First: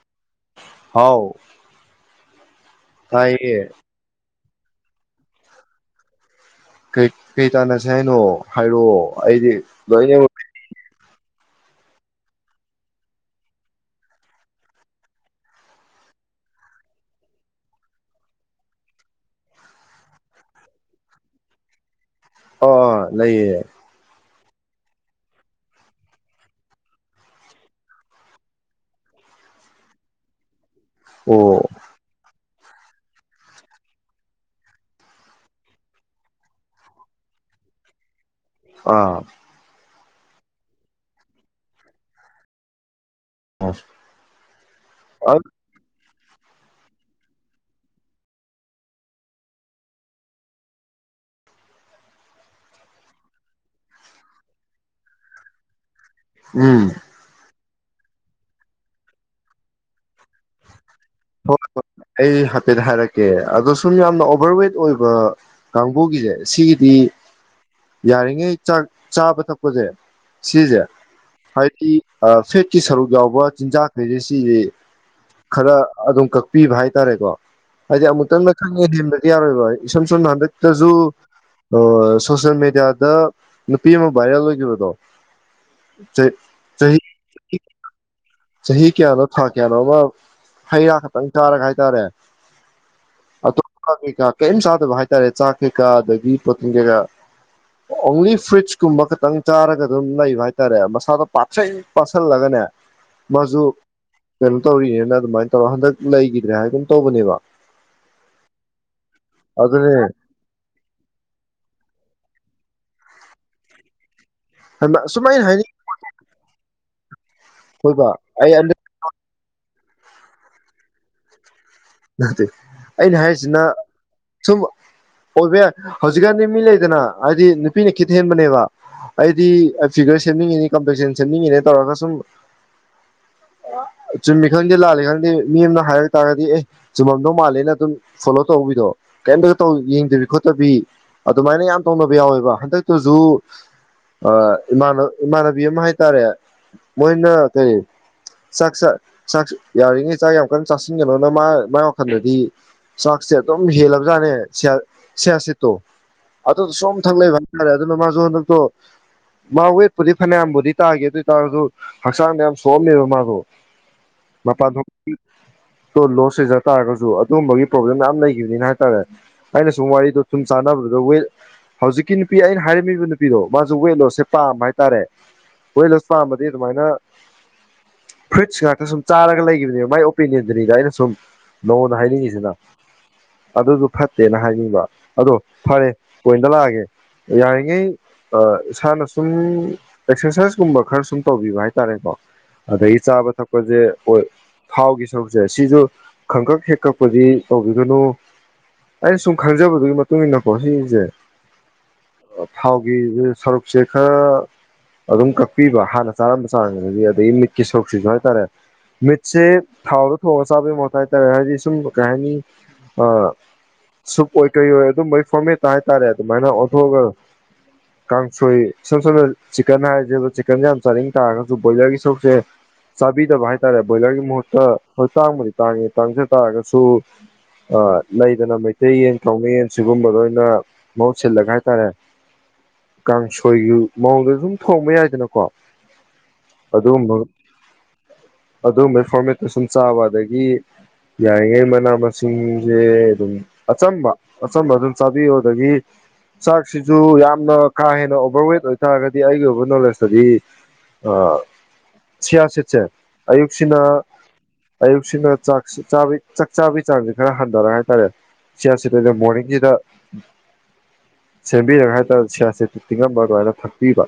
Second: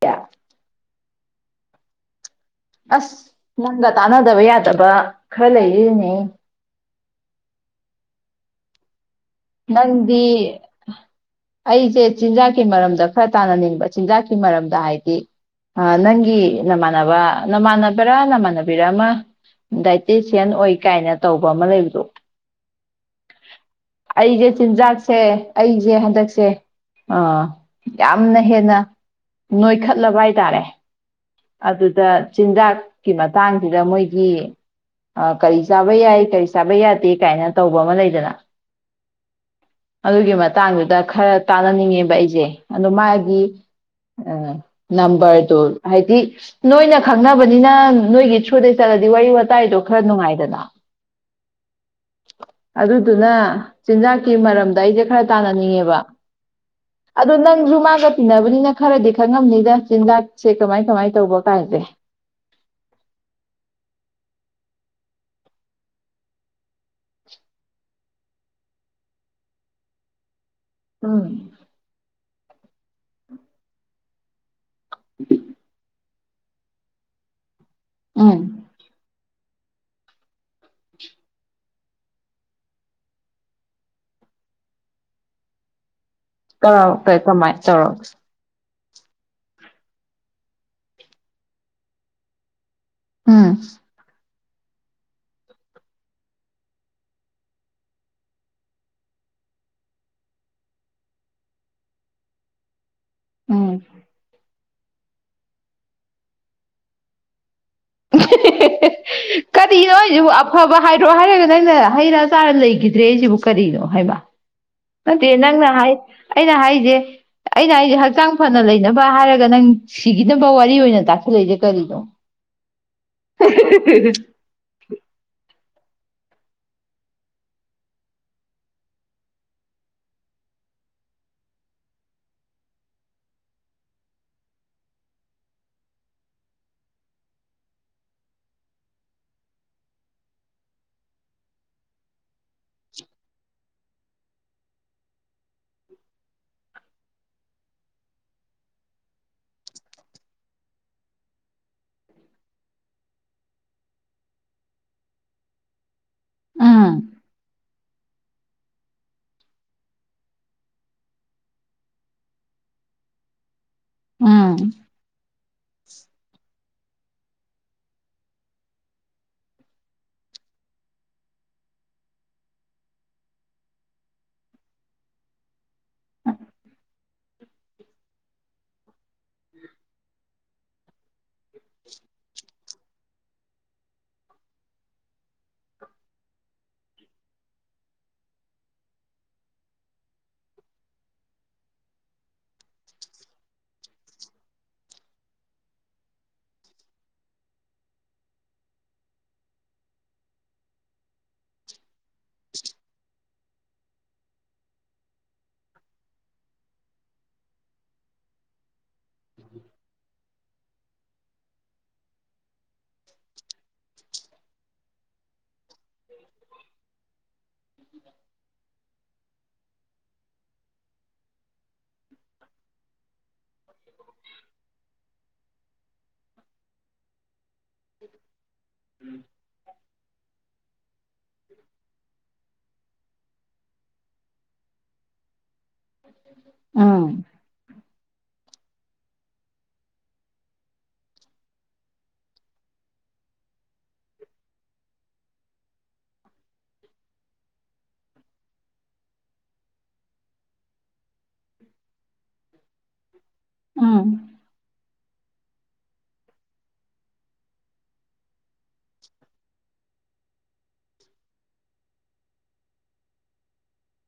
ꯀꯌꯥ ꯊꯥꯎ ꯑꯁ ꯅꯪꯒ ꯇ ꯅꯗꯕ ꯌꯥꯗ ꯐꯠꯇꯕ ꯈꯔ ꯂꯩꯔꯤꯅꯦ ꯀꯩ ꯇꯥꯟꯅꯁꯦ ꯍꯥꯏꯅꯣ ꯍꯥꯏꯔꯛꯑꯣ ꯑꯩꯗꯤ ꯂꯅꯦ ꯅꯪꯗꯤ ꯑꯩꯁꯦ ꯆꯤꯟꯖꯥꯛꯀꯤ ꯃꯔꯝꯗ ꯈꯔ ꯇꯥꯅꯅꯤꯡꯕ ꯆꯤꯟꯖꯥꯛꯀꯤ ꯃꯔꯝꯗ ꯍꯥꯏꯗꯤ ꯅꯪꯒꯤ ꯅꯃꯥꯟꯅꯕ ꯅꯃꯥꯟꯅꯕꯔꯥ ꯅꯃꯥꯟꯅꯕꯤꯔ ꯑꯃ ꯗꯥꯏꯇꯤꯁꯤꯌꯥꯟ ꯑꯣꯏ ꯀꯥꯏꯅ ꯇꯧꯕ ꯑꯃ ꯂꯩꯕꯗꯣ ꯑ ꯂꯩꯌꯦ ꯑꯩꯁꯦ ꯆꯤꯟꯖꯥꯛꯁꯦ ꯑꯩꯁꯦ ꯍꯟꯗꯛꯁꯦ ꯌꯥꯝꯅ ꯍꯦꯟꯅ ꯅꯣꯏꯈꯠꯂꯕ ꯍꯥꯏꯇꯥꯔꯦ ꯑꯣ ꯑꯗꯨꯗ ꯆꯤꯟꯖꯥꯛꯀꯤ ꯃꯇꯥꯡꯁꯤꯗ ꯃꯣꯏꯒꯤ ꯀꯔꯤ ꯆꯥꯕ ꯌꯥꯏ ꯀꯔꯤ ꯆꯥꯕ ꯌꯥꯗꯦ ꯀꯥꯏꯅ ꯇꯧꯕ ꯑꯃ ꯂꯩꯗꯅ ꯑꯥ ꯑꯗꯨꯒꯤ ꯃꯇꯥꯡꯗꯨꯗ ꯈꯔ ꯇꯥꯟꯅꯅꯤꯡꯉꯦꯕ ꯑꯩꯁꯦ ꯑꯗꯨ ꯅꯝꯕꯔꯗꯣ ꯍꯥꯏꯗꯤ ꯅꯣꯏꯅ ꯈꯪꯅꯕꯅꯤꯅ ꯅꯣꯏꯒꯤ ꯊ꯭ꯔꯨꯗꯩ ꯆꯠꯂꯗꯤ ꯋꯥꯔꯤ ꯋꯥꯇꯥꯏꯗꯣ ꯈꯔ ꯅꯨꯡꯉꯥꯏꯗꯅ ꯑꯗꯨꯗꯨꯅ ꯆꯤꯟꯖꯥꯛꯀꯤ ꯃꯔꯝꯗ ꯑꯩꯁꯦ ꯈꯔ ꯇꯥꯟꯅꯅꯤꯡꯉꯦꯕ ꯎꯝ ꯑꯗ ꯅꯪ ꯃꯥꯒ ꯇꯤꯟꯅꯅꯕꯅꯤꯅ ꯈꯔꯗꯤ ꯈꯪꯉꯝꯅꯤꯗ ꯆꯤꯟꯖꯥꯛ ꯍꯣꯏ ꯍꯣꯏ ꯑꯩ ꯍꯥꯏꯐꯦꯠ ꯍꯥꯏꯔꯛꯀꯦ ꯑꯗꯣ ꯁꯨꯝ ꯌꯥꯝꯅ ꯑꯣꯚꯔꯋꯦꯠ ꯑꯣꯏꯕ ꯀꯥꯡꯕꯨꯒꯤꯁꯦ ꯁꯤꯒꯤꯗꯤ ꯌꯥꯔꯤꯉꯩꯥꯛ ꯆꯥꯕ ꯊꯛꯄꯁꯦ ꯁꯤꯖꯦ ꯎꯝ ꯍꯗꯤ ꯐꯦꯠꯀꯤ ꯁꯔꯨꯛ ꯌꯥꯎꯕ ꯆꯤꯟꯖꯥꯛꯈꯩꯁꯦ ꯁꯤ ꯈꯔ ꯑꯗꯨꯝ ꯀꯛꯄꯤꯕ ꯍꯥꯏꯇꯥꯔꯦꯀꯣ ꯍꯥꯏꯖꯤ ꯎꯝ ꯑꯃꯨꯛꯇꯪ ꯈꯪꯉꯦ [unintelligible] ꯌꯥꯔꯣꯏꯕ ꯏꯁꯝ ꯁꯝꯅ ꯍꯟꯗꯛꯇꯖ ꯁꯣꯁꯦꯜ ꯃꯦꯗꯤꯌꯥꯗ ꯅꯨꯄꯤ ꯑꯃ ꯚꯥꯏꯔꯦꯜ ꯑꯣꯏꯈꯤꯕꯗꯣ ꯆꯍꯤ ꯀꯧ ꯆꯍꯤ ꯀꯩ ꯀꯃꯥꯏ ꯇꯧꯔ ꯆꯍꯤ ꯀꯌꯥꯅꯣ ꯊꯥ ꯀꯌꯥꯅꯣ ꯑꯃ ꯍꯩ ꯔꯥ ꯈꯛꯇ ꯆꯥꯔꯒ ꯍꯥꯏꯇꯥꯔꯦ ꯎꯝ ꯑꯗꯨ ꯀꯥ ꯀꯩ ꯀꯥ ꯀꯩꯝ ꯆꯥꯗꯕ ꯍꯥꯏꯇꯥꯔꯦ ꯆꯥꯛ ꯀꯩꯀꯥ ꯑꯗꯒꯤ ꯄ꯭ꯔꯣꯇꯤꯟ ꯀꯩꯀꯥ ꯑꯣꯡꯂꯤ ꯐꯨꯔꯤꯠꯁꯀꯨꯝꯕ ꯈꯇꯪ ꯆꯥꯔꯒ ꯑꯗꯨꯝ ꯂꯩꯕ ꯍꯥꯏꯇꯥꯔꯦ ꯃꯁꯥꯗꯣ ꯄꯥꯛꯁꯪ ꯄꯥꯁꯤꯜꯂꯒꯅꯦ ꯃꯁꯨ ꯎꯝ ꯇꯧꯔꯤꯅꯦꯅ ꯑꯗꯨꯃꯥꯏꯅ ꯇꯧꯔꯒ ꯍꯟꯗꯛ ꯂꯩꯈꯤꯗ꯭ꯔꯦ ꯍꯥꯏꯒꯨꯝ ꯇꯧꯕꯅꯦꯕ ꯀꯔꯤꯅꯣ ꯑꯗꯨꯅꯦ ꯑꯩꯁꯤꯕꯨ ꯑꯐꯕ ꯍꯥꯏꯗ꯭ꯔꯣ ꯍꯥꯏꯔꯒ ꯅꯪꯅ ꯍꯩꯩ ꯔ꯭ꯥ ꯆꯥꯔ ꯂꯩ ꯂꯩꯈꯤꯗꯔ꯭ꯦ ꯍꯥꯌꯁꯤꯕꯨ ꯀꯔꯤꯅꯣ ꯍꯥꯌꯕ ꯅꯠꯇꯦ ꯁꯨꯃꯥꯏꯅ ꯅꯪꯅ ꯍꯥꯏꯅꯤꯡ ꯍꯥꯏ ꯑꯩꯅ ꯍꯥꯏꯁꯦ ꯑꯩꯅ ꯍꯥꯏꯁꯦ ꯑꯩꯈꯣꯏꯕ ꯍꯛꯆꯥꯡ ꯑꯩ ꯐꯅ ꯂꯩꯅꯕ ꯍꯥꯏꯔꯒ ꯅꯪ ꯁꯤꯒꯤꯅꯕꯥ ꯋꯥꯔꯤ ꯑꯣꯏꯅ ꯇꯥꯛꯁꯤꯂꯛꯏꯁꯤ ꯀꯔꯤꯅꯣ ꯅꯠꯇꯦ ꯑꯩꯅ ꯍꯥꯏꯔꯤꯁꯤꯅ ꯁꯨꯝ ꯑꯣꯏꯕ ꯌꯥꯏ ꯍꯧꯖꯤꯛꯀꯥꯟꯗꯤ ꯃꯤ ꯂꯩꯗꯅ ꯍꯥꯏꯗꯤ ꯅꯨꯄꯤꯅ ꯈꯤꯠ ꯍꯦꯟꯕꯅꯦꯕ ꯑꯩꯗꯤ ꯐꯤꯒꯔ ꯁꯦꯝꯅꯤꯡꯉꯤꯅꯤ ꯀꯝꯄꯦꯛꯁꯟ ꯁꯦꯝꯅꯤꯡꯉꯤꯅꯦ ꯇꯧꯔꯒ ꯁꯨꯝ ꯆꯨꯝꯃꯤ ꯈꯪꯗꯦ ꯂꯥꯜꯂꯤ ꯈꯪꯗꯦ ꯃꯤ ꯑꯃꯅ ꯍꯥꯏꯔꯛ ꯇꯥꯔꯒꯗꯤ ꯑꯦ ꯆꯨꯝꯃꯝꯗꯧ ꯃꯥꯜꯂꯦꯅ ꯑꯗꯨꯝ ꯐꯣꯂꯣ ꯇꯧꯕꯤꯗꯣ ꯀꯔꯤꯝꯇꯒꯧ ꯌꯦꯡꯗꯕꯤ ꯈꯣꯠꯇꯕꯤ ꯑꯗꯨꯃꯥꯏꯅ ꯌꯥꯝ ꯇꯧꯅꯕ ꯌꯥꯎꯋꯦꯕ ꯍꯟꯗꯛꯇꯨꯁꯨꯥꯟ ꯏꯃꯥꯟꯅꯕꯤ ꯑꯃ ꯍꯥꯏ ꯇꯔꯦ ꯃꯣꯏꯅ ꯀꯔꯤ ꯆꯥꯛ ꯆꯥꯛ ꯌꯥꯔꯤꯉꯩ ꯆꯥꯛ ꯌꯥꯝ ꯀꯟꯅ ꯆꯥꯁꯤꯟꯒꯅꯣꯅ ꯃꯥ ꯃꯥꯏ ꯋꯥꯈꯜꯗꯗꯤ ꯆꯥꯛꯁꯦ ꯑꯗꯨꯝ ꯍꯦꯜꯂꯕꯖꯥꯠꯅꯦ ꯁꯌꯥꯁꯤꯠꯇꯣ ꯑ ꯎꯝ ꯁꯣꯝ ꯊꯥꯡ ꯂꯩꯕꯥ ꯑꯗꯨꯅ ꯃꯥꯁꯨ ꯍꯟꯗꯛꯇꯣ ꯃꯥ ꯋꯦꯠꯄꯨꯗꯤ ꯐꯅꯌꯥꯝꯕꯨꯗꯤ ꯇꯥꯒꯦ ꯑꯗꯨ ꯑꯣꯏꯇꯥꯔꯁꯨ ꯍꯛꯆꯥꯡꯗ ꯌꯥꯝ ꯁꯣꯛꯑꯝꯃꯦꯕ ꯃꯥꯗꯣ ꯎꯝ ꯃꯄꯥꯥ [unintelligible] ꯂꯣꯁ ꯔꯤꯖꯜ ꯇꯥꯔꯒꯁꯨ ꯑꯗꯨꯒꯨꯝꯕꯒꯤ ꯄ꯭ꯔꯣꯕ꯭ꯂꯦꯝ ꯃꯌꯥꯝ ꯂꯩꯈꯤꯕꯅꯤꯅ ꯍꯥꯏꯇꯥꯔꯦ ꯑꯩꯅ ꯁꯨꯝ ꯋꯥꯔꯤꯗꯣ ꯁꯨꯝ ꯆꯥꯟꯅꯕꯗꯨꯗ ꯋꯦ ꯍꯧꯖꯤꯛꯀꯤ ꯅꯨꯄꯤ ꯑꯩꯅ ꯍꯥꯏꯔꯝꯃꯤꯕ ꯅꯨꯄꯤꯗꯣ ꯃꯥꯁꯨ ꯋꯦꯠ ꯂꯣꯁꯁꯦ ꯄꯥꯝꯕ ꯍꯥꯏꯇꯥꯔꯦ ꯋꯦꯠ ꯂꯣꯁ ꯄꯥꯝꯕꯗꯤ ꯑꯗꯨꯃꯥꯏꯅ ꯐ꯭ꯔꯨꯏꯠꯁ ꯉꯥꯛꯇ ꯁꯨꯝ ꯆꯥꯔꯒ ꯂꯩꯈꯤꯕꯅꯦꯕ ꯃꯥꯏ ꯑꯣꯄꯤꯅꯤꯌꯟ ꯑꯗꯨꯅꯤꯗ ꯑꯩꯟ ꯁꯨꯝ ꯅꯉꯣꯟꯗ ꯍꯥꯏꯅꯤꯡꯉꯤꯁꯤꯅ ꯑꯗꯨꯁꯨ ꯐꯠꯇꯦꯅ ꯍꯥꯏꯅꯤꯡꯕ ꯑꯗꯣ ꯐꯔꯦ ꯀꯣꯏꯟꯇ ꯂꯥꯛꯑꯒꯦ ꯌꯥꯔꯤꯉꯩ ꯏꯁꯥꯅ ꯁꯨꯝ ꯑꯦꯛꯁꯔꯁꯥꯏꯁꯀꯨꯝꯕ ꯈꯔ ꯁꯨꯝ ꯇꯧꯕꯤꯕ ꯍꯥꯏ ꯇꯔꯦꯀꯣ ꯑꯗꯒꯤ ꯆꯥꯕ ꯊꯛꯄꯁꯦꯣꯏ ꯊꯥꯎꯒꯤ ꯁꯔꯨꯛꯁꯦ ꯁꯤꯁꯨ ꯈꯪꯀꯛ ꯍꯦꯛ ꯀꯛꯄꯗꯤ ꯇꯧꯕꯤꯒꯅꯨ ꯑꯩꯅ ꯁꯨꯝ ꯈꯪꯖꯕꯗꯨꯒꯤ ꯃꯇꯨꯡ ꯏ ꯃꯇꯨꯡꯏꯟꯅꯀꯣ ꯁꯤꯁꯦ ꯊꯥꯎꯒꯤ ꯁꯔꯨꯛꯁꯦ ꯈꯔ ꯑꯗꯨꯝ ꯀꯛꯄꯤꯕ ꯍꯥꯟꯅ ꯆꯥꯔꯝꯕ ꯆꯥꯡꯗꯗꯤ ꯑꯗꯒꯤ ꯃꯤꯠꯀꯤ ꯁꯔꯨꯛꯁꯤꯁꯨ ꯍꯥꯏꯇꯥꯔꯦ ꯃꯤꯠ ꯆꯦ ꯊꯥꯎꯗ ꯊꯣꯉꯥ ꯆꯥꯕꯩ ꯃꯍꯨꯇꯥ ꯍꯥꯏꯇꯥꯔꯦ ꯍꯥꯏꯗꯤ ꯁꯨꯝ ꯀꯩ ꯍꯥꯏꯅꯤ ꯁꯨꯞ ꯑꯣꯏ ꯀꯩ ꯑꯣꯏ ꯑꯗꯨꯝꯕꯒꯤ ꯐꯣꯔꯃꯦꯠ ꯇ ꯍꯥꯏꯇꯥꯔꯦ ꯑꯗꯨꯃꯥꯏꯅ ꯑꯣꯟꯊꯣꯛꯑꯒ ꯀꯥꯡꯁꯣꯏ ꯏꯁꯝ ꯁꯝꯅ ꯆꯤꯄ ꯀꯟꯅꯥ ꯍꯥꯏꯁꯦꯕ ꯆꯤꯛꯀꯟ ꯌꯥꯝ ꯆꯥꯅꯤꯡ ꯇꯥꯔꯒꯁꯨ ꯕꯣꯏꯂꯔꯒꯤ ꯁꯔꯨꯛꯁꯦ ꯆꯥꯕꯤꯗꯕ ꯍꯥꯏꯇꯥꯔꯦ ꯕꯣꯏꯂꯔꯒꯤ ꯃꯍꯨꯠꯇ ꯍꯣꯏ ꯇꯥꯡꯕꯨꯗꯤ ꯇꯥꯡꯉꯦ ꯇꯥꯡꯖꯥ ꯇꯥꯔꯒꯁꯨ ꯑꯥ ꯂꯩꯗꯅ ꯃꯩꯇꯩꯌꯦꯟ ꯀꯥꯎꯅꯩꯌꯦꯟ ꯁꯤꯒꯨꯝꯕ ꯂꯣꯏꯅ ꯃꯍꯨꯠ ꯁꯤꯜꯂꯒ ꯍꯥꯏꯇꯥꯔꯦ ꯀꯥꯡꯁꯣꯏꯒꯤ ꯃꯑꯣꯡꯗ ꯁꯨꯝ ꯊꯣꯡꯕ ꯌꯥꯏꯗꯅꯀꯣ ꯎꯝ ꯑꯗꯨꯝꯕꯩ ꯐꯣꯔꯃꯦꯠꯇꯨ ꯁꯨꯝ ꯆꯥꯕ ꯑꯗꯒꯤ ꯌꯥꯔꯤꯉꯩ ꯃꯅꯥ ꯃꯁꯤꯡꯁꯦ ꯑꯗꯨꯝ ꯑꯆꯝꯕ ꯑꯆꯝꯕ ꯑꯗꯨꯝ ꯆꯥꯕꯤꯌꯨ ꯑꯗꯒꯤ ꯆꯥꯛꯁꯤꯁꯨ ꯌꯥꯝꯅ ꯀꯥ ꯍꯦꯟꯅ ꯑꯣꯚꯔꯋꯦꯠ ꯑꯣꯏꯇꯥꯥꯔꯒꯗꯤ ꯑꯩꯒꯤ ꯑꯣꯏꯕ ꯅꯣꯂꯦꯖꯇꯗꯤ ꯑ ꯁꯤꯌꯥꯁꯤꯠꯁꯦ ꯑꯌꯨꯛꯁꯤꯅ ꯎꯝ ꯑꯌꯨꯛꯁꯤꯅ ꯆꯥꯛ ꯁꯤ ꯆꯥꯕꯗꯩꯩ ꯆꯥꯛ ꯆꯥꯕꯩ ꯆꯥꯡꯁꯦ ꯈꯔ ꯍꯟꯊꯔꯒ ꯍꯥꯏꯇꯥꯔꯦ ꯆꯤꯌꯥꯁꯤꯠ ꯑꯣꯏꯅꯥ ꯃꯣꯔꯅꯤꯡꯖꯤꯗꯥ ꯁꯦꯝꯕꯤꯔꯒ ꯍꯥꯏꯇꯥꯥꯔꯦ ꯁꯤꯌꯥꯁꯤꯠ ꯇꯤꯡꯉꯝꯕ ꯂꯣꯏꯔꯒ ꯊꯛꯄꯤꯕ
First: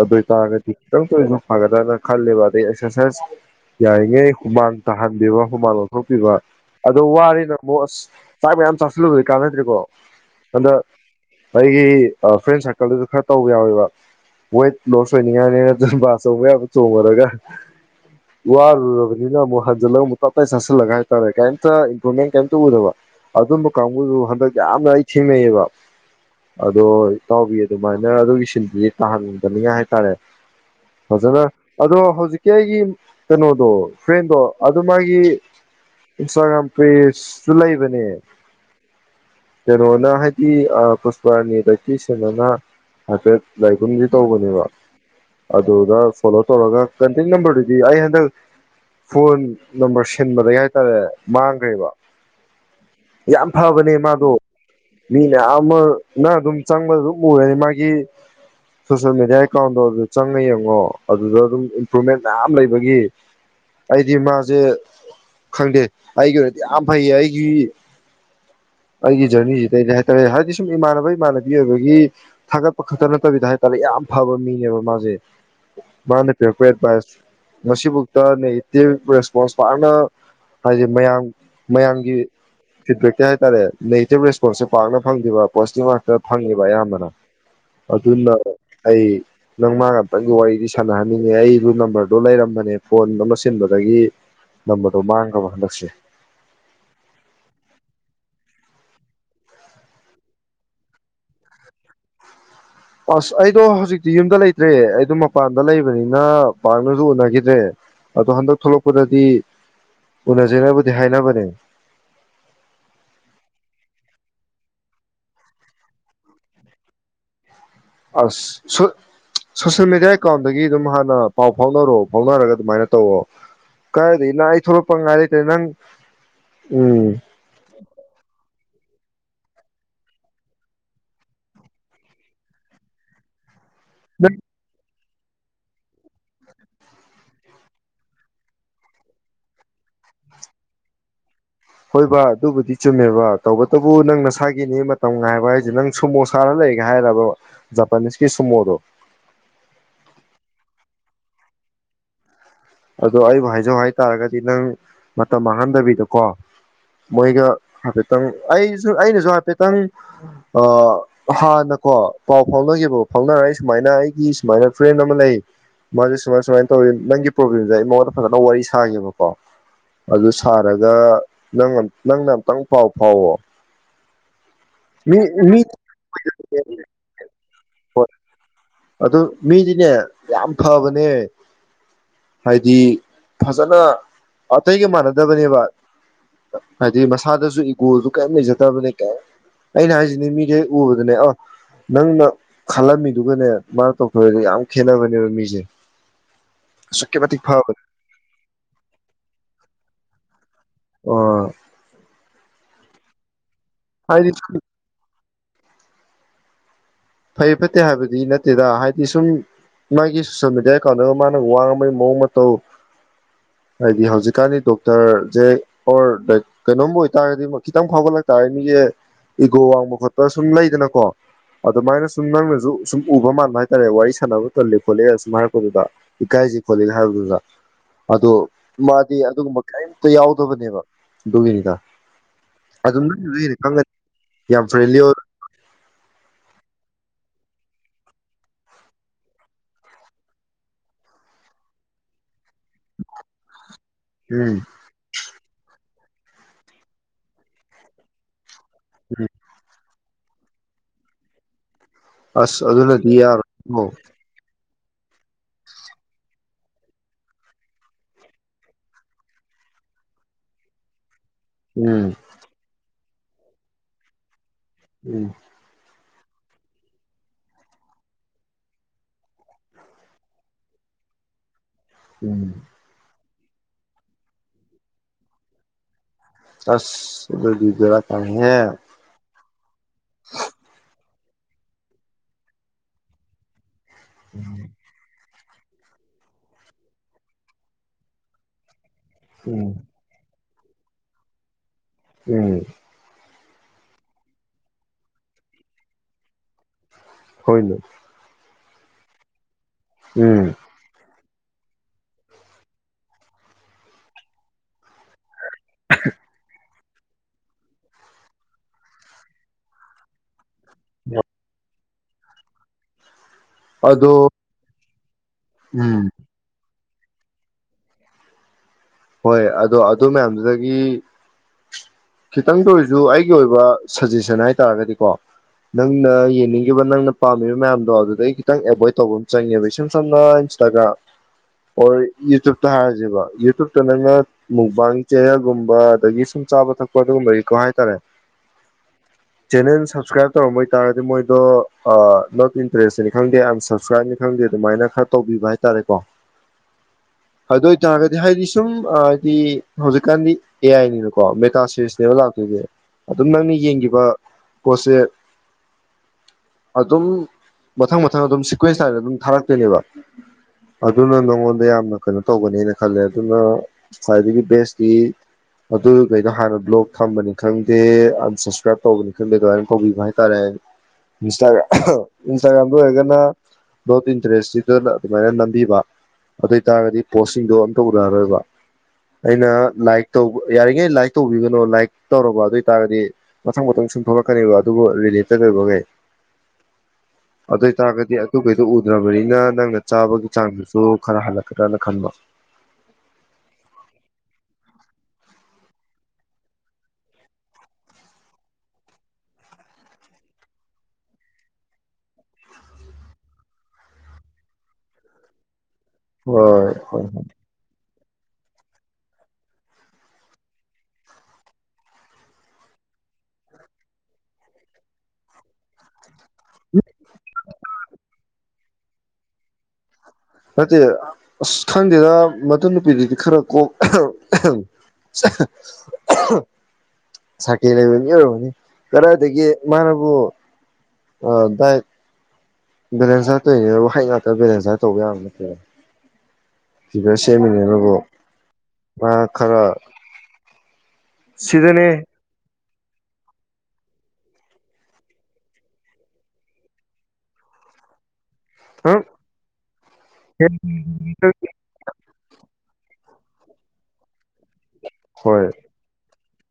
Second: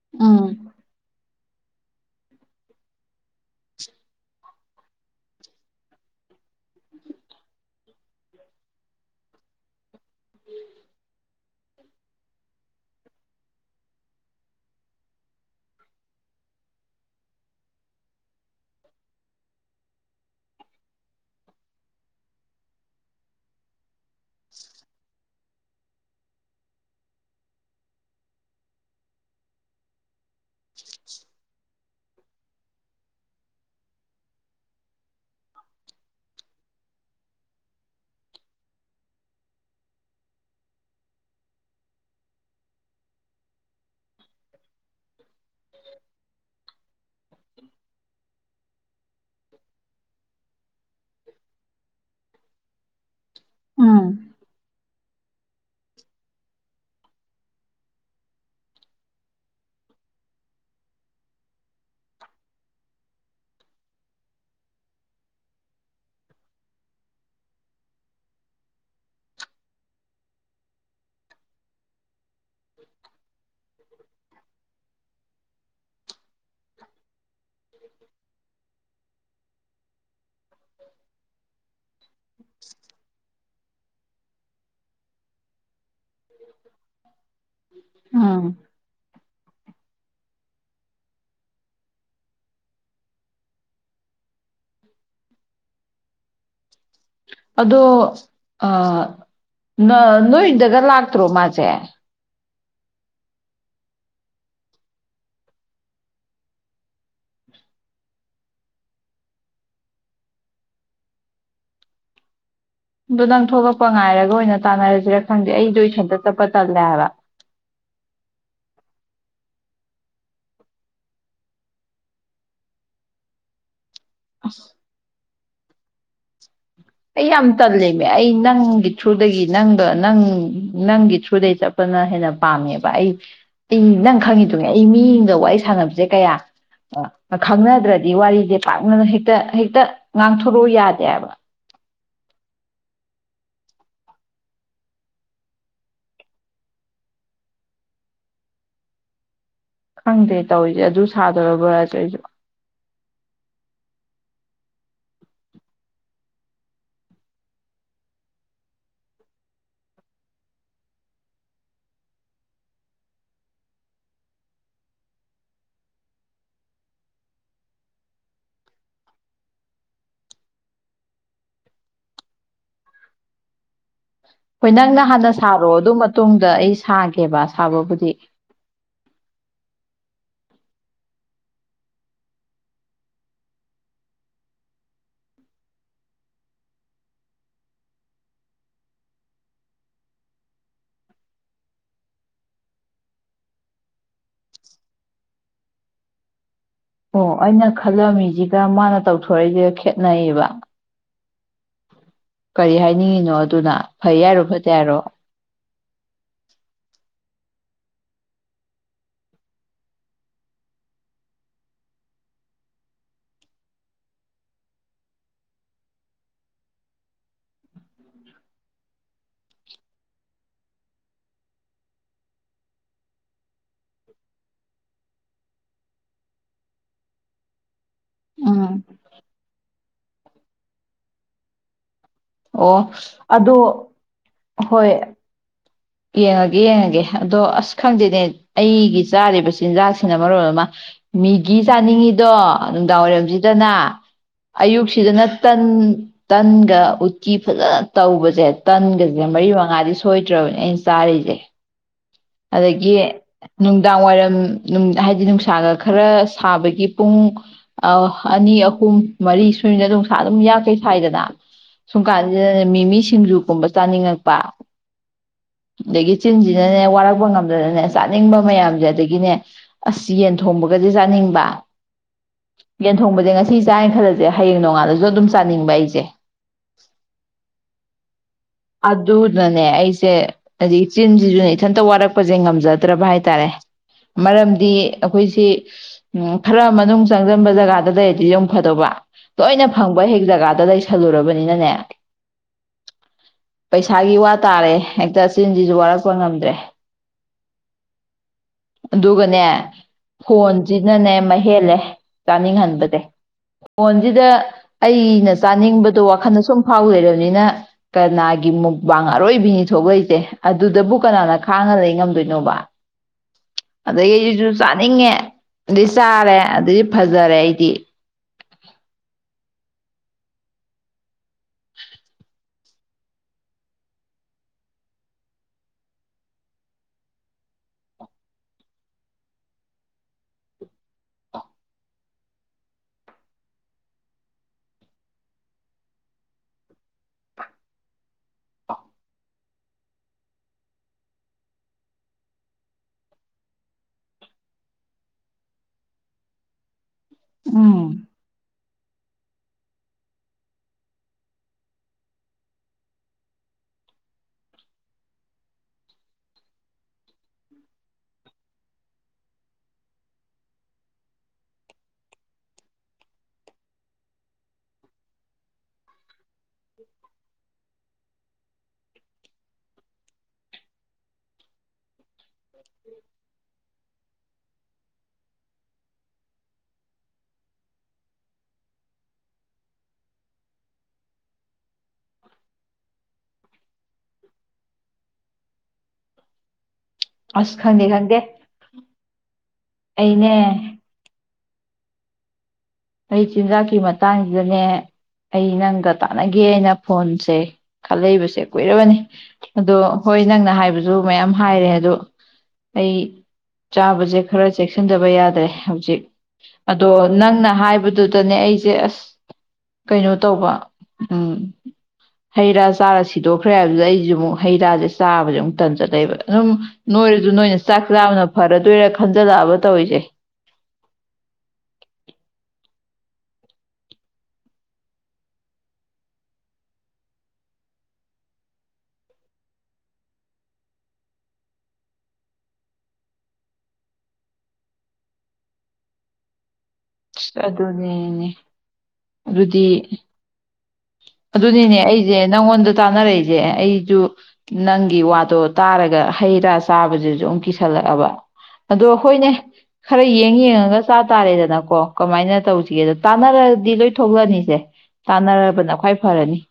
ꯑꯗꯨ ꯎꯝ ꯑꯣꯏꯇꯥꯔꯒꯗꯤ ꯀꯔꯝ ꯇꯧꯔꯤꯅꯣ ꯐꯒꯗ꯭ꯔꯅ ꯈꯜꯂꯦꯕ ꯑꯗꯩ ꯑꯦꯛꯁꯔꯁꯥꯏꯁ ꯌꯥꯔꯤꯉꯩ ꯍꯨꯃꯥꯡ ꯇꯥꯍꯟꯕꯤꯌꯣ ꯍꯨꯃꯥꯟ ꯂꯧꯊꯣꯛꯄꯤꯕ ꯑꯗꯣ ꯋꯥꯔꯦꯅ ꯑꯃꯨꯛ ꯑꯁ ꯆꯥꯛ ꯃꯌꯥꯝ ꯆꯥꯁꯤꯜꯂꯨꯔꯗꯤ ꯀꯥꯟꯅꯗ꯭ꯔꯦꯀꯣ ꯍꯟꯗ ꯑꯩꯒꯤ ꯐ꯭ꯔꯦꯟ ꯁꯥꯔꯀꯜꯗꯨꯁꯨ ꯈꯔ ꯇꯧꯕ ꯌꯥꯎꯋꯦꯕ ꯋꯦꯠ ꯂꯣꯁ ꯑꯣꯏꯅꯤꯡꯉꯦ ꯍꯥꯏꯕꯩ ꯑꯗꯨꯗ ꯖꯨꯝꯕꯥ ꯆꯣꯡꯕ ꯌꯥꯕ ꯆꯣꯡꯉꯨꯔꯒ ꯋꯥꯔꯨꯔꯕꯅꯤꯅ ꯑꯃꯨꯛ ꯍꯟꯖꯤꯜꯂꯒꯥ ꯑꯃꯨꯛ ꯇꯞꯇꯥꯏ ꯆꯁꯤꯜꯂꯒ ꯍꯥꯏꯇꯥꯔꯦ ꯀꯩꯝꯇ ꯏꯝꯄ꯭ꯔꯨꯃꯦꯟ ꯀꯩꯝꯇ ꯎꯗꯕ ꯑꯗꯨꯝꯕ ꯀꯥꯡ ꯃꯣꯏꯁꯨ ꯍꯟꯗꯛ ꯌꯥꯝꯅ ꯑꯩ ꯊꯦꯡꯅꯩꯑꯕ ꯑꯗꯣ ꯏꯇꯥꯎꯕꯤ ꯑꯗꯨꯃꯥꯏꯅ ꯑꯗꯨꯒꯤ ꯁꯤꯟꯗꯨꯗꯤ ꯇꯥꯍꯟꯗꯅꯤꯡꯉꯥꯏ ꯍꯥꯏꯇꯥꯔꯦ ꯐꯖꯅꯥ ꯑꯗꯣ ꯍꯧꯖꯤꯛꯀꯤ ꯑꯩꯒꯤ ꯀꯩꯅꯣꯗꯣ ꯐ꯭ꯔꯦꯟꯗꯣ ꯑꯗꯨꯝ ꯃꯥꯒꯤ ꯏꯟꯁꯇꯥꯒ꯭ꯔꯥꯝ ꯄꯦꯖꯇꯨ ꯂꯩꯕꯅꯦ ꯀꯩꯅꯣꯅ ꯍꯥꯏꯗꯤ ꯄꯨꯁꯄꯥꯔꯥꯅꯤ ꯗꯥꯗꯤ ꯁꯦꯟꯅꯅꯥ ꯍꯥꯏꯐꯦꯠ ꯂꯩꯏꯔꯤ ꯒꯨꯝꯗꯤ ꯇꯧꯕꯅꯦꯕ ꯑꯗꯨꯗ ꯐꯣꯂꯣ ꯇꯧꯔꯒ ꯀꯟꯇꯦꯛ ꯅꯝꯕꯔꯗꯗꯤ ꯑꯩ ꯍꯟꯗꯛ ꯐꯣꯟ ꯅꯝꯕꯔ ꯁꯤꯟꯕꯗꯒꯤ ꯍꯥꯏꯇꯥꯔꯦ ꯃꯥꯡꯈ꯭ꯔꯦꯕ ꯌꯥꯝ ꯐꯕꯅꯦ ꯎꯝ ꯃꯥꯗꯣ ꯃꯤ ꯃꯌꯥꯝ ꯑꯃꯅ ꯑꯗꯨꯝ ꯆꯪꯕꯗꯨꯗ ꯎꯔꯅꯤ ꯃꯥꯒꯤ ꯁꯣꯁꯦꯜ ꯃꯦꯗꯤꯌꯥ ꯑꯦꯀꯥꯎꯟꯗꯣ ꯑꯗꯨ ꯆꯪꯉ ꯌꯦꯡꯉꯣ ꯑꯗꯨꯗ ꯑꯗꯨꯝ ꯏꯝꯄ꯭ꯔꯨꯚꯃꯦꯟ ꯃꯌꯥꯝ ꯂꯩꯕꯒꯤ ꯑꯩꯗꯤ ꯃꯥ ꯁꯦ ꯈꯪꯗꯦ ꯑꯩꯒꯤ ꯑꯣꯏꯅꯗꯤ ꯌꯥꯝ ꯐꯩꯌꯦ ꯑꯩꯒꯤ ꯑꯩꯒꯤ ꯖꯔꯅꯤꯁꯤꯗꯩꯗꯤ ꯍꯥꯏꯇꯥꯔꯦ ꯍꯥꯏꯗꯤ ꯁꯨꯝ ꯏꯃꯥꯟꯅꯕ ꯏꯃꯥꯟꯅꯕꯤ ꯑꯣꯏꯕꯒꯤ ꯊꯥꯒꯠꯄ ꯈꯛꯇ ꯅꯠꯇꯕꯤꯗ ꯍꯥꯏ ꯇꯔꯦ ꯌꯥꯝ ꯐꯕ ꯃꯤꯅꯦꯕ ꯃꯥꯁꯦ ꯃꯥꯅ ꯄꯤꯔꯛꯄ ꯑꯦꯗꯚꯥꯏꯁ ꯉꯁꯤꯕꯨꯛꯇꯅꯦ ꯇꯤꯔꯔꯦꯁ ꯥꯄꯣꯁꯇ ꯇꯥꯔꯃꯦ [unintelligible] ꯍꯥꯏꯁꯦ ꯃꯌꯥꯝ ꯃꯌꯥꯝꯒꯤ ꯐꯤꯠꯕꯦꯛ ꯇꯩ ꯍꯥꯏ ꯇꯥꯔꯦ ꯅꯦꯒꯦꯇꯤꯕ ꯔꯦꯁꯄꯣꯟꯁꯦ ꯄꯥꯛꯅ ꯐꯪꯗꯦꯕ ꯄꯣꯁꯖꯤꯇꯤꯕ ꯉꯥꯛ ꯇꯥ ꯐꯪꯉꯦꯕ ꯑꯌꯥꯝꯕꯅ ꯑꯗꯨꯅ ꯎꯝ ꯑꯩ ꯅꯪ ꯃꯥ ꯉꯥꯛꯇꯪꯗꯤ ꯋꯥꯔꯤ ꯁꯥꯟꯅꯍꯟꯅꯤꯡꯉꯦ ꯑꯩꯖꯨ ꯅꯝꯕꯔꯗꯣ ꯂꯩꯔꯝꯕꯅꯦ ꯐꯣꯟꯗꯣ ꯑꯃ ꯁꯤꯟꯕꯗꯒꯤ ꯅꯝꯕꯔꯗꯣ ꯃꯥꯡꯈꯔꯕꯥ ꯍꯟꯗꯛꯁꯦ ꯑꯗꯣ ꯑꯥ ꯅꯣꯏꯗꯒ ꯂꯥꯛꯇ꯭ꯔꯣ ꯃꯥꯁꯦ ꯑꯁ ꯑꯩꯗꯣ ꯍꯧꯖꯤꯛꯇꯤ ꯌꯨꯝꯗ ꯂꯩꯇ꯭ꯔꯦ ꯑꯩꯗꯣ ꯃꯄꯥꯟꯗ ꯂꯩꯕꯅꯤꯅ ꯄꯥꯛꯅꯁꯨ ꯎꯅꯈꯤꯗ꯭ꯔꯦ ꯑꯗꯣ ꯍꯟꯗꯛ ꯊꯣꯛꯂꯛꯄꯗꯗꯤ ꯎꯅꯖꯦꯅꯕꯨꯗꯤ ꯍꯥꯏꯅꯕꯅꯦ ꯑꯗꯨ ꯅꯪ ꯊꯣꯛꯂꯛꯄ ꯉꯥꯏꯔꯒ ꯑꯣꯏꯅ ꯇꯥꯟꯅꯔꯁꯤꯔ ꯈꯪꯗꯦ ꯑꯩꯗꯣ ꯏꯊꯟꯇꯥ ꯆꯠꯄ ꯇꯜꯂꯦ ꯍꯥꯏꯕ ꯑꯁ ꯁꯣꯁꯦꯜ ꯃꯦꯗꯤꯌꯥ ꯑꯦꯀꯥꯎꯟꯗꯒꯤ ꯑꯗꯨꯝ ꯍꯥꯟꯅ ꯄꯥꯎ ꯐꯥꯎꯅꯔꯣ ꯐꯥꯎꯅꯔꯒ ꯑꯗꯨꯃꯥꯏꯅ ꯇꯧꯑꯣ ꯀꯥꯏꯗꯩꯅ ꯑꯩ ꯊꯣꯛꯔꯛꯄꯥ ꯉꯥꯢꯂꯩ ꯅꯪ ꯎꯝ ꯑꯩ ꯌꯥꯝ ꯇꯜ ꯂꯦꯃꯦ ꯑꯩ ꯅꯪꯒꯤ ꯊ꯭ꯔꯨꯗꯒꯤ ꯅꯪꯗꯣ ꯅꯪ ꯅꯪꯒꯤ ꯊ꯭ꯔꯨꯗꯒꯤꯩ ꯆꯠꯄꯅ ꯍꯦꯟꯅ ꯄꯥꯝꯃꯦꯕ ꯑꯩ ꯑꯩ ꯅꯪ ꯈꯪꯉꯤꯗꯨꯅꯦ ꯑꯩ ꯃꯤ ꯁꯤꯡꯗ ꯋꯥꯔꯤ ꯁꯥꯟꯅꯕꯁꯦ ꯀꯌꯥ ꯈꯪꯅꯗ꯭ꯔꯗꯤ ꯋꯥꯔꯤꯁꯦ ꯄꯥꯛꯅꯅ ꯍꯦꯛꯇ ꯍꯦꯛꯇ ꯉꯥꯡꯊꯣꯔꯛꯎ ꯌꯥꯗꯦꯕ ꯍꯣꯏ ꯕꯥ ꯑꯗꯨꯕꯨꯗꯤ ꯆꯨꯝꯃꯦꯕ ꯇꯧꯕꯇꯕꯨ ꯅꯪ ꯅꯁꯥꯒꯤꯅꯦ ꯃꯇꯝ ꯉꯥꯏꯕ ꯍꯥꯏꯁꯦ ꯅꯪ ꯁꯨꯝꯃꯣ ꯁꯥꯔ ꯂꯩꯒ ꯍꯥꯏꯔꯕ ꯖꯄꯥꯅꯤꯁꯀꯤ ꯁꯨꯃꯣꯗꯣ ꯈꯪꯗꯦ ꯇꯧꯔꯤꯁꯦ ꯑꯗꯨ ꯁꯥꯗꯣꯏꯔꯕ ꯑꯗꯨ ꯑꯩꯁꯨ ꯑꯗꯣ ꯑꯩꯕꯨ ꯍꯥꯏꯖꯧ ꯍꯥꯏꯇꯥꯥꯔꯒꯗꯤ ꯅꯪ ꯃꯇꯝ ꯃꯥꯡꯍꯟꯗꯕꯤꯗꯀꯣ ꯃꯣꯏꯒ ꯍꯥꯏꯐꯦꯠꯇꯪ ꯑꯩꯁꯨ ꯑꯩꯅꯁꯨ ꯍꯥꯏꯐꯦꯠꯇꯪ ꯍꯥꯟꯅꯀꯣ ꯄꯥꯎ ꯐꯥꯎꯅꯈꯤꯕ ꯐꯥꯎꯅꯔ ꯑꯩ ꯁꯨꯃꯥꯏꯅ ꯑꯩꯒꯤ ꯁꯨꯃꯥꯏꯅ ꯐ꯭ꯔꯦꯟ ꯑꯃ ꯂꯩ ꯃꯥꯁꯦ ꯁꯨꯃꯥꯏ ꯁꯨꯃꯥꯏꯅ ꯇꯧꯋꯤ ꯅꯪꯒꯤ ꯄ꯭ꯔꯣꯕ꯭ꯂꯦꯝꯁꯦ ꯑꯩꯉꯣꯟꯗ ꯐꯖꯅ ꯋꯥꯔꯤ ꯁꯥꯦꯕꯀꯣ ꯑꯗꯨ ꯁꯥꯔꯒ ꯅꯪ ꯅꯪꯅ ꯑꯝꯛꯇꯪ ꯄꯥꯎ ꯐꯥꯎꯋ ꯍꯣꯏ ꯅꯪꯅ ꯍꯥꯟꯅ ꯁꯥꯔꯣ ꯑꯗꯨ ꯃꯇꯨꯡꯗ ꯑꯩ ꯁꯥꯒꯦꯕ ꯁꯥꯕꯕꯨꯗꯤ ꯑꯗꯨ ꯃꯤꯗꯤꯅꯦ ꯌꯥꯝ ꯐꯕꯅꯦ ꯍꯥꯏꯗꯤ ꯐꯖꯅ ꯑꯇꯩꯒ ꯃꯥꯟꯅꯗꯕꯅꯦꯕ ꯍꯥꯏꯗꯤ ꯃꯁꯥꯗꯁꯨ ꯏꯒꯣꯁꯨ ꯀꯔꯤꯝ ꯂꯩꯖꯗꯕꯅꯦ ꯀꯩ ꯑꯩꯅ ꯍꯥꯏꯁꯤꯅꯦ ꯃꯤꯁ ꯍꯦꯛ ꯎꯕꯗꯅꯦ ꯑ ꯅꯪꯅ ꯈꯜꯂꯝꯃꯤꯗꯨꯒꯅꯦ ꯃꯥ ꯇꯧꯈꯗ ꯌꯥꯝ ꯈꯦꯠꯅꯕꯅꯦꯕ ꯃꯤꯁꯦ ꯑꯁꯨꯛꯀꯤ ꯑꯣ ꯃꯇꯤꯛ ꯑꯩꯅ ꯐꯕꯅꯦ ꯈꯜꯂꯝꯃꯤꯁꯤꯒ ꯃꯥꯅ ꯇꯧꯊꯣꯔꯛꯏꯁꯦꯒ ꯈꯦꯠꯅꯩꯌꯦꯕ ꯑꯣ ꯀꯔꯤ ꯍꯥꯏꯅꯤꯡꯉꯤꯅꯣ ꯑꯗꯨꯅ ꯐꯩ ꯍꯥꯏꯗꯤ ꯌꯥꯔꯣ ꯐꯠꯇ ꯌꯥꯔꯣ ꯐꯩ ꯐꯠꯇꯦ ꯍꯥꯏꯕꯗꯤ ꯅꯠꯇꯦꯗ ꯍꯥꯏꯗꯤ ꯁꯨꯝ ꯃꯥꯒꯤ ꯁꯣꯁꯦꯜ ꯃꯦꯗꯤꯌꯥ ꯑꯦꯀꯥꯎꯟꯗ ꯃꯥꯅ ꯋꯥꯡꯉꯕꯒꯤ ꯃꯑꯣꯡ ꯃꯇꯧ ꯍꯥꯏꯗꯤ ꯍꯧꯖꯤꯛꯀꯥꯟꯗꯤ ꯗꯣꯛꯇꯔꯁꯦ ꯑꯣꯔ ꯀꯩꯅꯣꯝꯝꯕ ꯑꯣꯏꯇꯥꯔꯒꯗꯤ ꯈꯤꯇꯪ ꯐꯥꯎꯒꯠꯂꯛ ꯇꯥꯔꯦ ꯃꯤꯁꯦ ꯏꯒꯣ ꯋꯥꯡꯕ ꯈꯣꯠꯄ ꯁꯨꯝ ꯂꯩꯗꯅꯀꯣ ꯑꯗꯨꯃꯥꯏꯅ ꯁꯨꯝ ꯅꯪꯅꯁꯨ ꯁꯨꯝ ꯎꯕ ꯃꯥꯟꯕ ꯍꯥꯏꯇꯥꯥꯔꯦ ꯋꯥꯔꯤ ꯁꯥꯟꯅꯕ ꯇꯜꯂꯤ ꯈꯣꯠꯂꯦꯒ ꯁꯨꯝ ꯍꯥꯏꯔꯛꯄꯗꯨꯗ ꯏꯀꯥꯏꯁꯤ ꯈꯣꯠꯂꯤꯦꯒ ꯍꯥꯏꯕꯗꯨꯗ ꯑꯗꯣ ꯎꯝ ꯃꯥꯗꯤ ꯑꯗꯨꯒꯨꯝꯕ ꯀꯥꯏꯝꯇ ꯌꯥꯎ ꯣꯕ ꯗꯒꯤꯅꯤꯗ ꯑꯣ ꯑꯗꯣ ꯌꯥꯝ ꯍꯣꯏ ꯐ꯭ꯔꯦꯟꯂꯤ ꯑꯣꯏ ꯌꯦꯡꯉꯒꯦ ꯌꯦꯡꯉꯒꯦ ꯑꯗꯣ ꯑꯁ ꯈꯪꯗꯦꯅꯦ ꯑꯩꯒꯤ ꯆꯥꯔꯤꯕ ꯆꯤꯟꯖꯥꯛꯁꯤꯅ ꯃꯔ ꯑꯣꯏ ꯑꯃ ꯃꯤꯒꯤ ꯆꯥꯅꯤꯡꯉꯤꯗꯣ ꯅꯨꯡꯗꯥꯡ ꯋꯥꯏꯔꯝꯁꯤꯗꯅ ꯎꯝ ꯑꯌꯨꯛꯁꯤꯗꯅ ꯇꯟ ꯇꯟꯒ ꯎꯠꯀꯤ ꯐꯖꯅ ꯇꯧꯕꯁꯦ ꯇꯟꯒꯁꯦ ꯎꯝ ꯃꯔꯤ ꯃꯉꯥꯗꯤ ꯊꯣꯏꯗ꯭ꯔꯕꯅꯤ ꯑꯩ ꯁꯔꯤꯁꯦ ꯑꯁ ꯑꯗꯒꯤ ꯑꯗꯨꯅꯗꯤ ꯌꯥꯔꯣꯏꯉꯣ ꯅꯨꯡꯗꯥꯡ ꯋꯥꯏꯔꯝ ꯅꯨꯡ ꯍꯥꯏꯗꯤ ꯎꯅꯨꯡꯁꯥꯒ ꯈꯔ ꯁꯥꯕꯒꯤ ꯄꯨꯡ ꯑꯅꯤ ꯑꯍꯨꯝ ꯃꯔꯤ ꯁꯨꯅ ꯅꯨꯡꯁꯥ ꯑꯗꯨꯝ ꯌꯥꯛꯀꯩ ꯁꯥꯏꯗꯅ ꯁꯨꯡ ꯎꯝ ꯀ ꯃꯤꯃꯤꯁꯤ ꯁꯤꯡꯖꯨꯒꯨꯝꯕ ꯆꯥꯅꯤꯡꯉꯛꯄ ꯎꯝ ꯑꯗꯒꯤ ꯆꯤꯡꯁꯤꯅꯅꯦ ꯋꯥꯔꯛ ꯧꯕ ꯉꯝꯗꯅꯅꯦ ꯆꯥꯅꯤꯡꯕ ꯃꯌꯥꯝꯁꯦ ꯑꯗꯒꯤꯅꯦ ꯑꯁ ꯌꯦꯟ ꯊꯣꯡꯕꯒꯗꯤ ꯆꯥꯅꯤꯡꯕ ꯎꯝ ꯌꯦꯟ ꯊꯣꯡꯕꯁ ꯉꯁꯤ ꯁꯤ ꯆꯥꯅ ꯈꯜꯂꯁꯦ ꯍꯌꯦꯡ ꯅꯣꯡꯉꯥꯜꯗꯁꯨ ꯑꯗꯨꯝ ꯆꯥꯅꯤꯡꯕ ꯑꯩꯁꯦ ꯑꯁꯗꯗꯔ ꯀꯥꯏ ꯍꯦ ꯑꯗꯨꯠ ꯗꯅꯦ ꯑꯩꯖ ꯆꯦ ꯑꯗꯩꯩ ꯆꯤꯟ ꯁꯤꯖꯨꯅꯦ ꯏꯊꯟꯇ ꯋꯥꯔꯛꯄꯖꯦ ꯉꯝꯖꯗ꯭ꯔꯕ ꯍꯥꯏꯇꯥꯔꯦ ꯃꯔꯝꯗꯤ ꯑꯈꯣꯏꯖ ꯁꯤ ꯎꯝ ꯈꯔ ꯃꯅꯨꯡ ꯆꯪꯖꯟꯕ ꯖꯒꯥꯗ ꯂꯩꯗꯤ ꯑꯝ ꯐꯗꯧꯕ ꯇꯣꯏꯅ ꯎꯝ ꯐꯪꯕ ꯍꯦꯛ ꯖꯒꯥꯠ ꯇ ꯂꯩꯁꯜꯂꯨꯔꯕꯅꯤꯅꯅꯦ ꯎꯝ ꯄꯩꯁꯥꯒꯤ ꯋꯥ ꯇꯥꯔꯦ ꯍꯦꯛꯇ ꯆꯤꯟꯖꯤꯖꯨ ꯋꯥꯔꯛꯄ ꯉꯝꯗ꯭ꯔꯦ ꯍꯣꯏꯅꯦ ꯑꯗꯨꯒꯅꯦ ꯎꯝ ꯐꯣꯟꯖꯤꯅꯅꯦ ꯃꯩ ꯍꯦꯜꯂꯦ ꯆꯥꯅꯤꯡꯍꯟꯕꯗꯤ ꯐꯣꯟꯖꯤꯗ ꯑꯩꯅ ꯆꯥꯅꯤꯡꯕꯗꯣ ꯋꯥꯈꯟꯗ ꯁꯨꯝ ꯐꯥꯎꯂꯩꯔꯅꯤꯅ ꯀꯅꯥꯏ ꯒꯤ ꯃꯨꯛꯕꯥꯥꯡ ꯑꯔꯣꯏꯕꯤꯅꯤ ꯊꯣꯛꯂꯏꯖꯦ ꯑꯗꯨꯗꯕꯨ ꯀꯅꯥꯅ ꯈꯥꯡꯉ ꯂꯩ ꯉꯝꯗꯣꯏꯅꯣꯕ ꯑꯗꯣ ꯑꯗꯒꯤꯖꯤꯖꯨ ꯆꯥꯅꯤꯡꯉꯦ ꯑꯗꯩ ꯎꯝ ꯆꯥꯔꯦ ꯑꯗꯩ ꯐꯖꯔꯦ ꯑꯩꯗꯤ ꯍꯣꯏ ꯑꯗꯣ ꯑꯗꯨ ꯃꯌꯥꯝꯗꯨꯗꯒꯤ [unintelligible] ꯈꯤꯇꯪ ꯇ ꯑꯣꯏꯖꯨ ꯑꯩꯒꯤ ꯑꯣꯏꯕ ꯁꯖꯦꯁꯟ ꯍꯥꯏꯇꯥꯔꯒꯗꯤꯀꯣ ꯅꯪꯅ ꯌꯦꯅꯤꯒꯤꯕ ꯅꯪꯅ ꯄꯥꯝꯃꯤꯕ ꯃꯌꯥꯝꯗꯣ ꯑꯗꯨꯗꯩ ꯈꯤꯇꯪ ꯑꯦꯕꯣꯏꯠ ꯇꯧꯕꯝ ꯆꯪꯉꯦꯕ ꯏꯁꯝ ꯁꯝꯅ ꯏꯟꯁꯇꯥꯒ꯭ꯔꯥꯝ ꯑꯣꯔ ꯌꯨꯇꯨꯞꯇ ꯍꯥꯏꯔꯖꯦꯕ ꯌꯨꯇꯨꯞꯇ ꯅꯪꯅ ꯃꯨꯛꯕꯥꯡ ꯆꯦꯅꯦꯜꯒꯨꯝꯕ ꯑꯗꯒꯤ ꯁꯨꯝ ꯆꯥꯕ ꯊꯛ ꯄ ꯑꯗꯨꯒꯨꯝꯕꯒꯤꯀꯣ ꯍꯥꯏꯇꯥꯔꯦ ꯆꯦꯅꯦꯟ ꯁꯞꯁꯀ꯭ꯔꯥꯏꯞ ꯇꯧꯔꯝꯕ ꯑꯣꯏꯇꯥꯥꯔꯗꯤ ꯃꯣꯏꯗꯣ ꯑꯥ ꯅꯣꯠ ꯏꯟꯇꯔꯦꯁꯇꯅꯤ ꯈꯪꯗꯦ ꯑꯟꯁꯞꯁꯀ꯭ꯔꯥꯏꯞꯅꯤ ꯈꯪꯗꯦ ꯑꯗꯨꯃꯥꯏꯅ ꯈꯔ ꯇꯧꯕꯤꯕ ꯍꯥꯏꯇꯥꯔꯦꯀꯣ ꯑꯗꯨ ꯎꯝ ꯑꯣꯏꯇꯥꯔꯒꯗꯤ ꯍꯥꯏꯔꯤꯁ ꯁꯨꯝ ꯑꯥꯗꯤ ꯍꯧꯖꯤꯛꯀꯥꯟꯗꯤ ꯑꯦ ꯑꯥꯏꯅꯤꯅꯀꯣ ꯃꯦꯇꯥ ꯁꯤ ꯁꯦꯔꯤꯁꯅꯦꯕ ꯂꯥꯛꯇꯣꯏꯖꯦ ꯑꯗꯨꯝ ꯅꯪꯅ ꯌꯦꯡꯒꯤꯕ ꯄꯣꯠꯁꯦ ꯑꯗꯨꯝ ꯃꯊꯪ ꯃꯊꯪ ꯑꯗꯨꯝ ꯁꯤꯀ꯭ꯋꯦꯟꯁ ꯅꯥꯢꯅ ꯑꯗꯨꯝ ꯊꯥꯔꯛꯇꯣꯏꯅꯦꯕ ꯑꯗꯨꯅ ꯅꯉꯣꯟꯗ ꯌꯥꯝꯅ ꯀꯅꯣ ꯇꯧꯒꯅꯦꯅ ꯈꯜꯂꯦ ꯑꯗꯨꯅ ꯈ꯭ꯋꯥꯏꯗꯒꯤ ꯕꯦꯁꯇꯤ ꯑꯗꯨ ꯒꯩꯗꯣ ꯍꯥꯟꯅ ꯕ꯭ꯂꯣꯛ ꯊꯝꯕꯅꯤ ꯈꯪꯗꯦ ꯑꯟꯁꯞꯁꯀ꯭ꯔꯥꯏꯞ ꯇꯧꯕꯅꯤ ꯈꯪꯗꯦ ꯑꯗꯨꯃꯥꯏꯅ ꯇꯧꯕꯤꯕ ꯍꯥꯏꯇꯥꯔꯦ ꯏꯟꯁꯇꯥꯒ꯭ꯔꯥꯝ ꯏꯟꯁꯇꯥꯒ꯭ꯔꯥꯝꯗ ꯑꯣꯏꯔꯒꯅ ꯅꯣꯠ ꯏꯟꯇꯔꯦꯁꯁꯤꯗ ꯑꯗꯨꯃꯥꯏꯅ ꯅꯝꯕꯤꯕ ꯑꯗꯣꯏꯇꯥꯔꯒꯗꯤ ꯄꯣꯁꯁꯤꯡꯗꯣ ꯑꯝꯇꯥ ꯎꯔꯑꯔꯣꯏꯕ ꯑꯩꯅ ꯂꯥꯏꯛ ꯇꯧꯕ ꯌꯥꯔꯤꯉꯩ ꯂꯥꯏꯛ ꯇꯧꯕꯤꯒ ꯅꯣ ꯂꯥꯏꯛ ꯇꯧꯔꯕ ꯑꯗꯣꯏꯇꯥꯥꯔꯗꯤ ꯃꯊꯪ ꯃꯊꯪ ꯁꯨꯝ ꯊꯣꯛꯂꯛꯀꯅꯦꯕ ꯑꯗꯨꯕꯨ ꯔꯤꯂꯤꯇꯦꯠ ꯑꯣꯏꯕꯒꯩ ꯑꯁ ꯈꯪꯗꯦ ꯑꯗꯣꯏꯇꯥꯔꯒꯗꯤ ꯈꯪꯗꯦ ꯑꯗꯨ ꯒꯩꯗꯣ ꯎꯗ꯭ꯔꯕ [unintelligible] ꯅꯪꯅ ꯆꯥꯕꯒꯤ ꯑꯩꯅꯦ ꯆꯥꯡꯗꯨꯁꯨ ꯈꯔ ꯍꯜꯂꯛ ꯈꯔꯅ ꯈꯟꯕ ꯑꯩ ꯆꯤꯟꯖꯥꯛꯀꯤ ꯃꯇꯥꯡꯖꯤꯗꯅꯦ ꯑꯩ ꯅꯪꯒ ꯇꯥꯟꯅꯒꯦꯅ ꯐꯣꯟꯁꯦ ꯈꯜꯂꯛꯏꯕꯁꯦ ꯀꯨꯏꯔꯕꯅꯤ ꯑꯗꯣ ꯍꯣꯏ ꯅꯪꯅ ꯍꯥꯏꯕꯖꯨ ꯃꯌꯥꯝ ꯍꯥꯏꯔꯦ ꯑꯗꯣ ꯑꯩ ꯆꯥꯕꯖꯦ ꯈꯔ ꯆꯦꯛꯁꯤꯟꯗꯕ ꯌꯥꯗ꯭ꯔꯦ ꯆꯦꯛ ꯍꯣꯏ ꯑꯗꯣ ꯍꯣꯏ ꯅꯪꯅ ꯍꯥꯏꯞ ꯕꯗꯨꯗꯅꯦ ꯑꯩꯁꯦ ꯑꯁ ꯀꯩꯅꯣ ꯇꯧꯕ ꯎꯝ ꯍꯩ ꯔꯥ ꯆꯥꯔ ꯁꯤꯗꯣꯛꯈ꯭ꯔꯦ ꯍꯥꯏꯕꯗꯨꯗ ꯑꯩꯖꯨ ꯃꯨꯛ ꯍꯩꯔꯥꯖꯦ ꯆꯥꯕꯖꯦ ꯑꯃꯨꯛ ꯇꯟꯖꯟꯂꯏꯕ ꯗꯨꯝ ꯅꯣꯏꯔꯖꯨ ꯅꯣꯏꯅ ꯆꯥꯛꯆꯥꯕꯅ ꯐꯥꯔꯗꯣꯏꯔꯥ ꯈꯟꯖꯜꯂꯛꯑꯕ ꯇꯧꯔꯤꯁꯦ ꯅꯠꯇꯦ ꯑꯁ ꯈꯪꯗꯦꯗ ꯃꯗꯨ ꯅꯨꯄꯤꯗꯨꯗꯤ ꯈꯔ ꯀꯣꯛ ꯁꯥꯀꯦ ꯂꯩꯕ ꯃꯤ ꯑꯣꯏꯔꯝꯒꯅꯤ ꯀꯔꯥꯏꯗꯒꯤ ꯃꯥꯅꯕꯨ ꯗꯥꯏ ꯕꯦꯂꯦꯟꯁ ꯗꯥꯏꯔ ꯇꯣꯏꯅꯤꯕꯨ ꯍꯩ ꯉꯥꯛꯇ ꯕꯦꯂꯦꯟꯁꯗꯥꯏꯔ ꯇꯧꯕ ꯌꯥꯕ ꯅꯠꯇꯦ꯫ ꯐꯤꯒꯔ ꯑꯁ ꯁꯦꯝꯃꯤꯅꯦꯅꯕꯨ ꯑꯗꯨꯅꯦꯅꯦ ꯃꯥ ꯈꯔ ꯑꯗꯨꯗꯤ ꯑꯗꯨꯅꯤꯅꯦ ꯁꯤꯗꯅꯦ ꯑꯩꯁꯦ ꯅꯪꯉꯣꯟꯗ ꯇꯥꯅꯔꯛꯏꯁꯦ ꯑꯩꯁꯨ ꯅꯪꯒꯤ ꯋꯥꯗꯣ ꯇꯥꯔꯒ ꯍꯩꯔꯥ ꯆꯥꯕꯁꯤꯁꯨ ꯑꯃꯨꯛ ꯀꯤꯁꯤꯜꯂꯛꯑꯕ꯫ ꯑꯗꯣ ꯍꯣꯏꯅꯦ ꯈꯔ ꯌꯦꯡ ꯌꯦꯡꯉꯒ ꯆꯥ ꯇꯥꯔꯦꯗꯅꯀꯣ ꯀꯃꯥꯏꯅ ꯇꯧꯁꯤꯒꯦꯗ ꯇꯥꯟꯅꯔꯗꯤ ꯂꯣꯏ ꯊꯣꯛꯂꯛꯑꯅꯤꯁꯦ ꯍꯣꯏ ꯇꯅꯥꯔ ꯐꯔꯥꯅꯤ